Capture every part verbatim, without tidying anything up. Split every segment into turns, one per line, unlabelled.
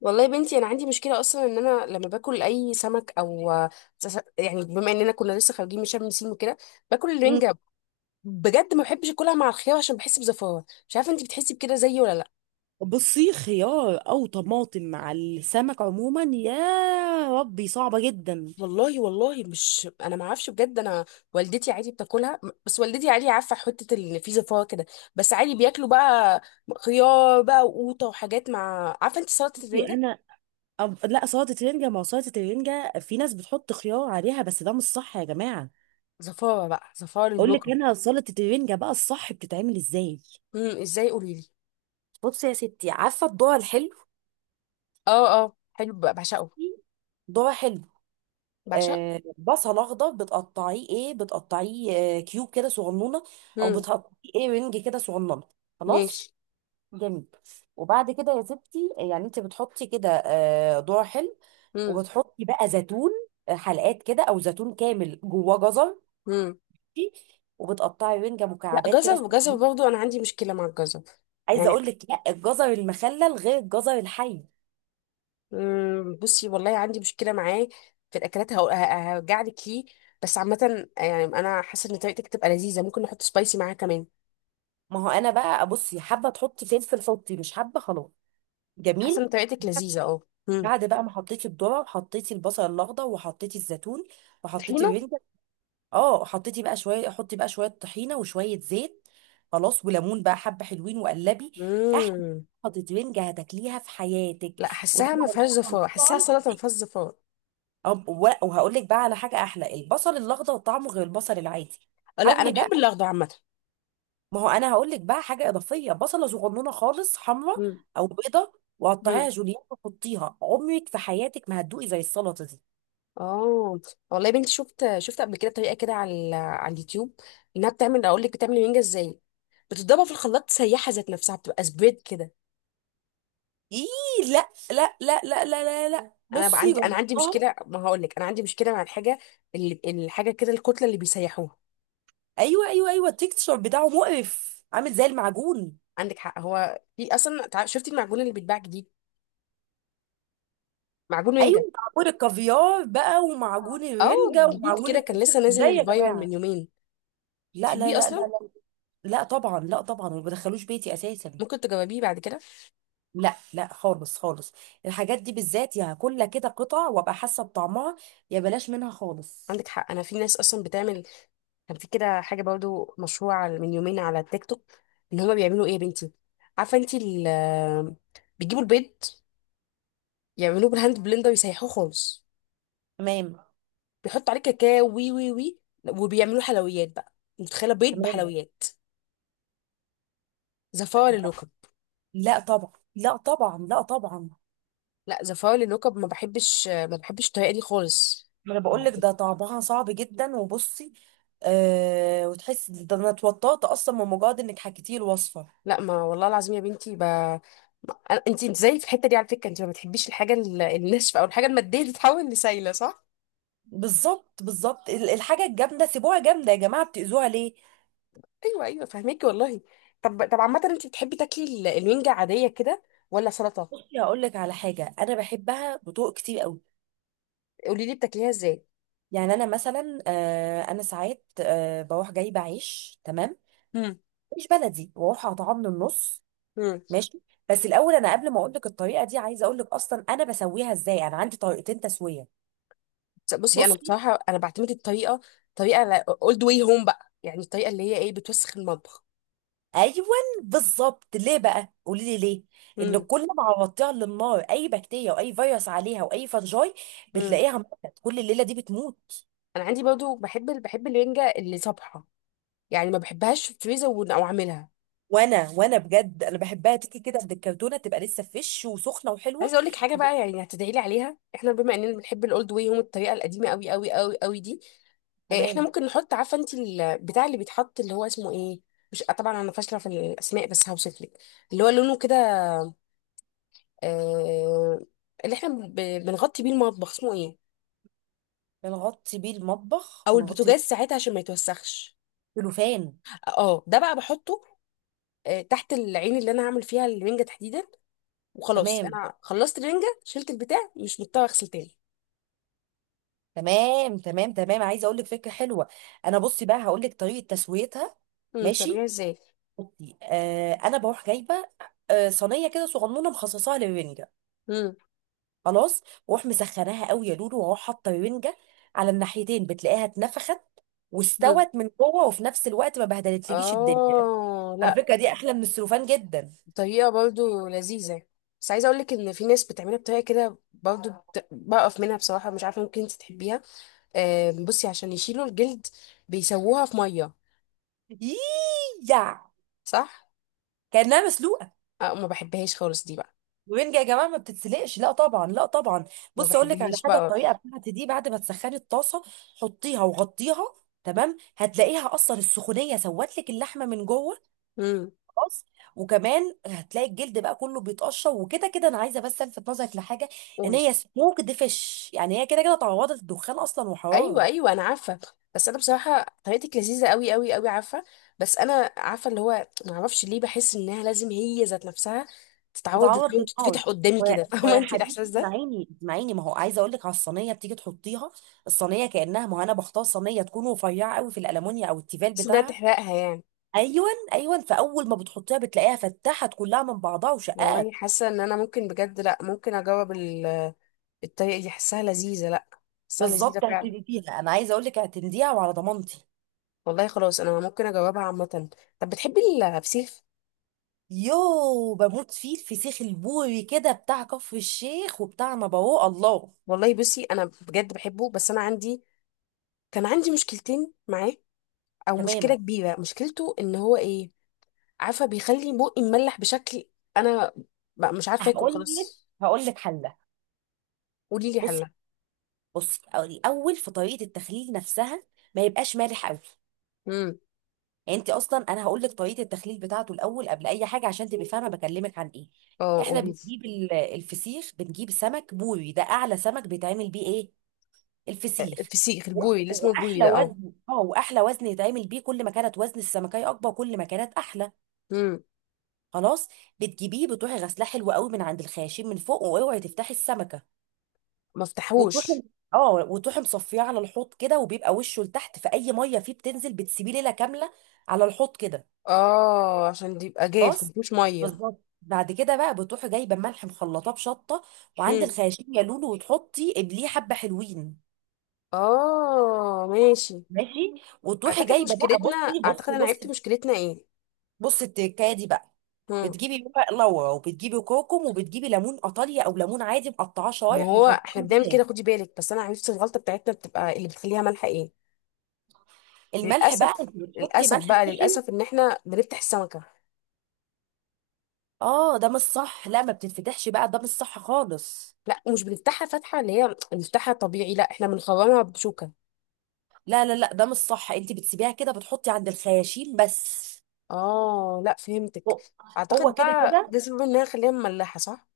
والله يا بنتي، انا عندي مشكله اصلا ان انا لما باكل اي سمك او سس- يعني بما اننا كنا لسه خارجين من شم النسيم وكده باكل
مم.
الرنجه. بجد ما بحبش اكلها مع الخيار عشان بحس بزفاره. مش عارفه انت بتحسي بكده زيي ولا لا.
بصي، خيار او طماطم مع السمك عموما، يا ربي صعبه جدا.
والله والله، مش انا ما اعرفش بجد، انا والدتي عادي بتاكلها. بس والدتي عادي عارفه حته ان في زفاره كده، بس عادي بياكلوا بقى خيار بقى وقوطه وحاجات. مع عارفه انت سلطه
بصي
الرنجه.
انا، أب... لا، سلطه رنجه. ما هو سلطه الرنجه في ناس بتحط خيار عليها، بس ده مش صح يا جماعه.
زفاره بقى، زفاره
اقول لك
للوكم.
انا سلطه الرنجه بقى الصح بتتعمل ازاي.
امم ازاي؟ قولي لي.
بصي يا ستي، عارفه الذره الحلو؟
اه اه، حلو بقى بعشقه.
ذره حلو،
بعشقه.
آه، بصل اخضر بتقطعيه ايه، بتقطعيه آه كيوب كده صغنونه، او بتقطعيه ايه رنج كده صغنونه. خلاص،
ماشي.
جميل. وبعد كده يا ستي، يعني انت بتحطي كده آه، ذرة حلو،
مم.
وبتحطي بقى زيتون، آه، حلقات كده او زيتون كامل، جواه جزر.
مم.
وبتقطعي رنجة
لا
مكعبات كده
جزر، جزر
صغيرة.
برضو انا عندي مشكله مع الجزر.
عايزه
يعني
اقول لك، لا، الجزر المخلل غير الجزر الحي.
مم. بصي والله عندي مشكله معاه. في الاكلات هقول- ه- هرجع لك ليه. بس عامه، يعني انا حاسه ان طريقتك تبقى لذيذه، ممكن نحط سبايسي معاها كمان.
ما هو انا بقى، بصي، حابه تحطي فلفل حطي، مش حابه خلاص.
حاسه
جميل.
ان طريقتك لذيذه اه. مم.
بعد بقى ما حطيتي الذره، وحطيتي البصل الاخضر، وحطيتي الزيتون، وحطيتي
طحينه.
الرنجة، اه، حطيتي بقى شويه، حطي بقى شويه طحينه وشويه زيت. خلاص، وليمون بقى حبه حلوين، وقلبي. احلى.
مم.
خطوتين هتاكليها في حياتك.
لا، حاساها ما
وطبعا،
فيهاش
طبعا
زفاره، حاساها
طبعا
سلطه ما فيهاش زفاره.
أم- و- وهقول لك بقى على حاجه احلى، البصل الاخضر طعمه غير البصل العادي.
آه، لا انا
حاولي
بحب
بقى،
الاخضر عامه.
ما هو انا هقول لك بقى حاجه اضافيه، بصله صغنونه خالص حمراء
مم.
او بيضه، وقطعيها
مم.
جوليان وحطيها، عمرك في حياتك ما هتدوقي زي السلطه دي.
اه. والله يا بنتي، شفت شفت قبل كده طريقه كده على ال- على اليوتيوب انها بتعمل، اقول لك بتعمل المانجا ازاي، بتضربها في الخلاط سيحه ذات نفسها، بتبقى سبريد كده.
ايه، لا لا لا لا لا لا, لا.
انا بقى
بصي
عندي انا عندي
جربتها.
مشكله، ما هقول لك انا عندي مشكله مع الحاجه، اللي الحاجه كده، الكتله اللي بيسيحوها.
ايوه ايوه ايوه التكتشر بتاعه مقرف، عامل زي المعجون.
عندك حق، هو في اصلا تع- شفتي المعجون اللي بيتباع جديد؟ معجون
ايوه،
مانجا.
معجون الكافيار بقى، ومعجون
اه
الرنجه،
جديد
ومعجون
كده، كان
الفسيخ،
لسه
ازاي يا
نازل فايرال
جماعه؟
من يومين.
لا لا
تحبيه
لا لا
اصلا؟
لا لا طبعا، لا طبعا، ما بدخلوش بيتي اساسا.
ممكن تجربيه بعد كده.
لا لا، خالص خالص. الحاجات دي بالذات، يا هاكلها كده قطع وابقى حاسه بطعمها، يا بلاش منها خالص.
عندك حق، انا في ناس اصلا بتعمل. كان في كده حاجه برضو مشهوره على- من يومين على التيك توك. ان هما بيعملوا ايه يا بنتي؟ عارفه انتي ال- بيجيبوا البيض، يعملوه بالهاند بلندر يسيحوه خالص،
تمام،
بيحطوا عليه كاكاو، وي وي وي، وبيعملوه حلويات بقى. متخيله بيض
تمام.
بحلويات؟ زفاره للوكب.
لا طبعا، لا طبعا، لا طبعا.
لا زفاره للوكب، ما بحبش ما بحبش الطريقه دي خالص.
ما انا بقول لك
يعني
ده طعمها صعب جدا. وبصي آه، وتحسي ده، انا اتوترت اصلا من مجرد انك حكيتي الوصفه.
لا، ما والله العظيم يا بنتي ب... ما- أنا- انتي انت زي في الحته دي على فكره، انت ما بتحبيش الحاجه ال- الناشفه او الحاجه الماديه تتحول لسايله، صح؟
بالظبط، بالظبط، ال- الحاجه الجامده سيبوها جامده يا جماعه، بتاذوها ليه؟
ايوه ايوه، فهميكي والله. طب طب، عامه انت بتحبي تاكلي ال- الرنجه عاديه كده ولا سلطه؟
بصي هقول لك على حاجه انا بحبها بطرق كتير قوي.
قولي لي بتاكليها ازاي.
يعني انا مثلا آه، انا ساعات آه، بروح جايبه عيش. تمام،
مم.
مش بلدي، واروح اقطعه من النص.
امم
ماشي. بس الاول، انا قبل ما اقول لك الطريقه دي، عايزه اقول لك اصلا انا بسويها ازاي. انا عندي طريقتين تسويه.
بصي، انا
بصي.
بصراحه انا بعتمد الطريقه، طريقه اولد واي هوم بقى. يعني الطريقه اللي هي ايه، بتوسخ المطبخ.
ايوه، بالظبط. ليه بقى؟ قولي لي ليه. ان
امم
كل ما عوضتيها على النار، اي بكتيريا واي فيروس عليها واي فنجاي،
امم
بتلاقيها ماتت، كل الليله دي بتموت.
انا عندي برضو بحب ال- بحب الرنجه اللي صبحه. يعني ما بحبهاش في الفريزر ون- او اعملها.
وانا وانا بجد انا بحبها تيجي كده من الكرتونه، تبقى لسه فريش وسخنه وحلوه.
عايزه اقول لك حاجه بقى، يعني هتدعي لي عليها. احنا بما اننا بنحب الاولد واي هوم، الطريقه القديمه قوي قوي قوي قوي دي، إيه، احنا
تمام.
ممكن نحط عارفه انت البتاع اللي بيتحط اللي هو اسمه ايه. مش طبعا، انا فاشله في الاسماء، بس هوصف لك اللي هو لونه كده. آه، اللي احنا ب- بنغطي بيه المطبخ اسمه ايه؟
بنغطي بيه المطبخ،
او
بنغطي
البوتاجاز
بيه.
ساعتها عشان ما يتوسخش.
السلوفان.
اه ده بقى بحطه، آه تحت العين اللي انا هعمل فيها الرنجه تحديدا، وخلاص
تمام،
انا خلصت الرنجه شلت البتاع، مش مضطره اغسل تاني.
تمام تمام تمام عايزه اقول لك فكره حلوه. انا بصي بقى هقول لك طريقه تسويتها.
امم بتعمليها
ماشي.
ازاي؟
بصي آه، انا بروح جايبه آه صينيه كده صغنونه، مخصصاها للرنجه.
امم
خلاص. واروح مسخناها قوي يا لولو، واروح حاطه رنجه على الناحيتين، بتلاقيها اتنفخت
امم
واستوت من جوه، وفي نفس الوقت ما بهدلتلكيش الدنيا.
اه
على
لا،
فكره دي احلى من السلوفان جدا.
طريقة برضو لذيذة. بس عايزة اقولك ان في ناس بتعملها بطريقة كده برضو بت... بقف منها بصراحة، مش عارفة ممكن انت تحبيها. آه بصي، عشان يشيلوا الجلد بيسووها في مية.
ييييع،
صح؟
كانها مسلوقه.
آه، ما بحبهاش خالص دي بقى.
الرنجه يا جماعه ما بتتسلقش، لا طبعا، لا طبعا.
ما
بص، اقول لك على
بحبهاش
حاجه.
بقى.
الطريقه بتاعتي دي، بعد ما تسخني الطاسه، حطيها وغطيها. تمام، هتلاقيها اصلا السخونيه سوت لك اللحمه من جوه.
امم
خلاص. وكمان هتلاقي الجلد بقى كله بيتقشر، وكده كده انا عايزه بس الفت نظرك لحاجه. ان
قولي.
هي سموكد فيش، يعني هي كده كده تعرضت للدخان اصلا
ايوه
وحراره.
ايوه، انا عارفة. بس انا بصراحة طريقتك لذيذة قوي قوي قوي، عارفة. بس انا عارفة اللي هو، ما اعرفش ليه بحس انها لازم هي ذات نفسها تتعود إن
تتعرض
هي
للنار.
تتفتح قدامي
ويا
كده فاهمة
ويا
انت
حبيبي،
الاحساس ده؟
اسمعيني اسمعيني ما هو عايزه اقول لك على الصينيه، بتيجي تحطيها الصينيه كانها، ما هو انا بختار صينيه تكون رفيعه قوي، في الالمونيا او التيفال
بس انها
بتاعها.
تحرقها يعني.
ايون ايون فاول ما بتحطيها بتلاقيها فتحت كلها من بعضها
والله
وشقات.
حاسه ان انا ممكن بجد، لا ممكن اجاوب ال- الطريقه دي، حاساها لذيذه. لا، حاساها لذيذه
بالظبط،
فعلا.
اعتمديها، انا عايزه اقول لك اعتمديها، وعلى ضمانتي.
والله خلاص، انا ممكن اجاوبها عامه. طب بتحبي الفسيخ؟
يو، بموت فيه الفسيخ البوري كده، بتاع كفر الشيخ وبتاع نبوه الله.
والله بصي انا بجد بحبه، بس انا عندي، كان عندي مشكلتين معاه، او مشكله
تمام.
كبيره. مشكلته ان هو ايه، عارفه بيخلي بقي مملح بشكل، انا بقى مش عارفه اكل
هقول لك
خلاص.
هقول لك حله.
قولي لي
بصي،
حلها.
بصي الاول، في طريقه التخليل نفسها ما يبقاش مالح قوي.
امم
يعني انت اصلا، انا هقول لك طريقه التخليل بتاعته الاول قبل اي حاجه، عشان تبقي فاهمه بكلمك عن ايه.
اه
احنا
قولي لي.
بنجيب ال- الفسيخ، بنجيب سمك بوري، ده اعلى سمك بيتعمل بيه ايه؟ الفسيخ.
الفسيخ
و-
البوري اللي اسمه البوري
واحلى
ده اه.
وزن، اه، واحلى وزن يتعمل بيه، كل ما كانت وزن السمكه اكبر كل ما كانت احلى.
امم
خلاص. بتجيبيه، بتروحي غسلاه حلو قوي من عند الخياشيم من فوق، واوعي تفتحي السمكه.
ما افتحوش.
وتروحي، اه، وتروحي مصفيه على الحوض كده، وبيبقى وشه لتحت، فاي ميه فيه بتنزل، بتسيبيه ليله كامله على الحوض كده.
اه عشان دي يبقى جاف
خلاص.
مفيهوش ميه.
بالظبط. بعد كده بقى، بتروحي جايبه ملح مخلطاه بشطه، وعند
هم.
الخياشيم يا لولو، وتحطي قبليه حبه حلوين.
اه ماشي.
ماشي. وتروحي
اعتقد
جايبه بقى،
مشكلتنا،
بصي
اعتقد
بصي
انا عرفت
بصي
مشكلتنا ايه.
بصي التكايه دي بقى،
هم.
بتجيبي ورق لورا، وبتجيبي كركم، وبتجيبي ليمون ايطاليا او ليمون عادي مقطعاه
ما
شرايح
هو
وحطاه
احنا بنعمل
معاه.
كده، خدي بالك، بس انا عرفت الغلطه بتاعتنا بتبقى اللي بتخليها مالحه ايه.
الملح بقى،
للاسف،
انت بتحطي
للاسف
ملح
بقى،
سخن.
للاسف ان احنا بنفتح السمكه.
اه ده مش صح، لا ما بتتفتحش بقى، ده مش صح خالص.
لا مش بنفتحها فتحه، اللي هي بنفتحها طبيعي، لا احنا بنخرمها بشوكه.
لا لا لا، ده مش صح، انت بتسيبيها كده، بتحطي عند الخياشيم بس.
اه لا، فهمتك.
هو
اعتقد
هو كده
بقى
كده
ده سبب انها خليها مملحه، صح.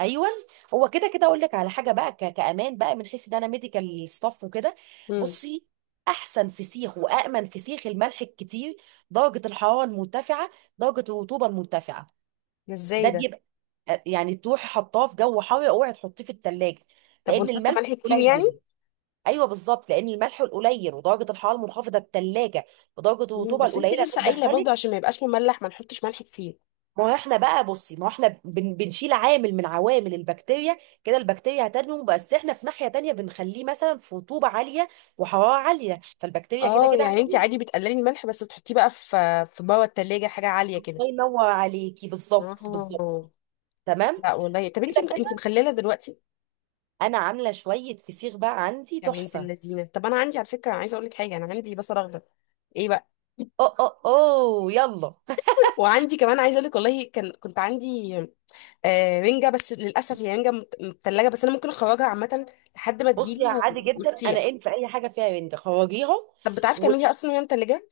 ايوه، هو كده كده. اقول لك على حاجه بقى ك- كامان بقى، من حيث ان انا ميديكال ستاف وكده.
امم
بصي، احسن فسيخ وامن فسيخ، الملح الكتير، درجه الحراره المرتفعه، درجه الرطوبه المرتفعه.
ازاي
ده
ده؟
بيبقى، يعني تروحي حطاه في جو حار، اوعي تحطيه في التلاجة
طب
لان
ونحط
الملح
ملح كتير يعني؟
قليل. ايوه بالظبط، لان الملح القليل ودرجه الحراره المنخفضه الثلاجه، ودرجه
مم،
الرطوبه
بس انت
القليله اللي
لسه قايله برضه
اتدخلت.
عشان ما يبقاش مملح ما نحطش ملح كتير.
ما هو احنا بقى، بصي، ما هو احنا بن بنشيل عامل من عوامل البكتيريا، كده البكتيريا هتنمو، بس احنا في ناحيه تانية بنخليه مثلا في رطوبه عاليه وحراره عاليه، فالبكتيريا كده
اه
كده
يعني انت
هتنمو.
عادي بتقللي الملح بس بتحطيه بقى في في بره التلاجة، حاجه عاليه كده.
الله ينور عليكي، بالظبط،
اه
بالظبط. تمام.
لا والله، طب انت
كده
انت
كده
مخلله دلوقتي؟
انا عامله شويه فسيخ بقى عندي
يا بنت
تحفه.
اللذينه، طب انا عندي على فكره، انا عايزه اقول لك حاجه، انا عندي بصل اخضر. ايه بقى؟
اه، اه، اوه، يلا
وعندي كمان، عايزه اقول لك والله، كان كنت عندي آه رنجه، بس للاسف هي رنجه مت- متلجه، بس انا ممكن اخرجها عامه لحد ما
بصي
تجيلي
عادي
و-
جدا، انا
وتسيح.
ان في اي حاجه فيها رنجة خرجيها.
طب بتعرفي
و
تعمليها اصلا وهي متلجه؟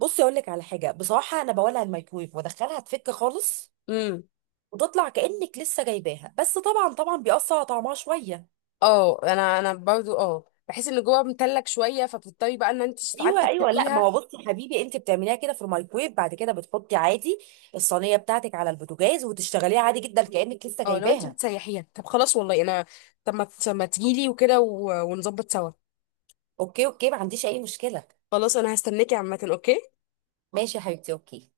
بصي اقول لك على حاجه، بصراحه انا بولع الميكرويف وادخلها تفك خالص، وتطلع كانك لسه جايباها، بس طبعا طبعا بيأثر على طعمها شويه.
اه انا انا برضو اه بحس ان جوه متلج شويه، فبتضطري بقى ان انت ساعات
ايوه ايوه لا ما
تفتحيها.
هو بصي يا حبيبي، انت بتعمليها كده في الميكرويف، بعد كده بتحطي عادي الصينيه بتاعتك على البوتاجاز، وتشتغليها عادي جدا كانك لسه
اه لو انت
جايباها.
بتسيحيها طب خلاص، والله انا، طب ما ت- ما تجيلي وكده و- ونظبط سوا.
اوكي اوكي ما عنديش اي مشكله.
خلاص انا هستناكي عامه، اوكي.
ماشي يا حبيبتي، اوكي.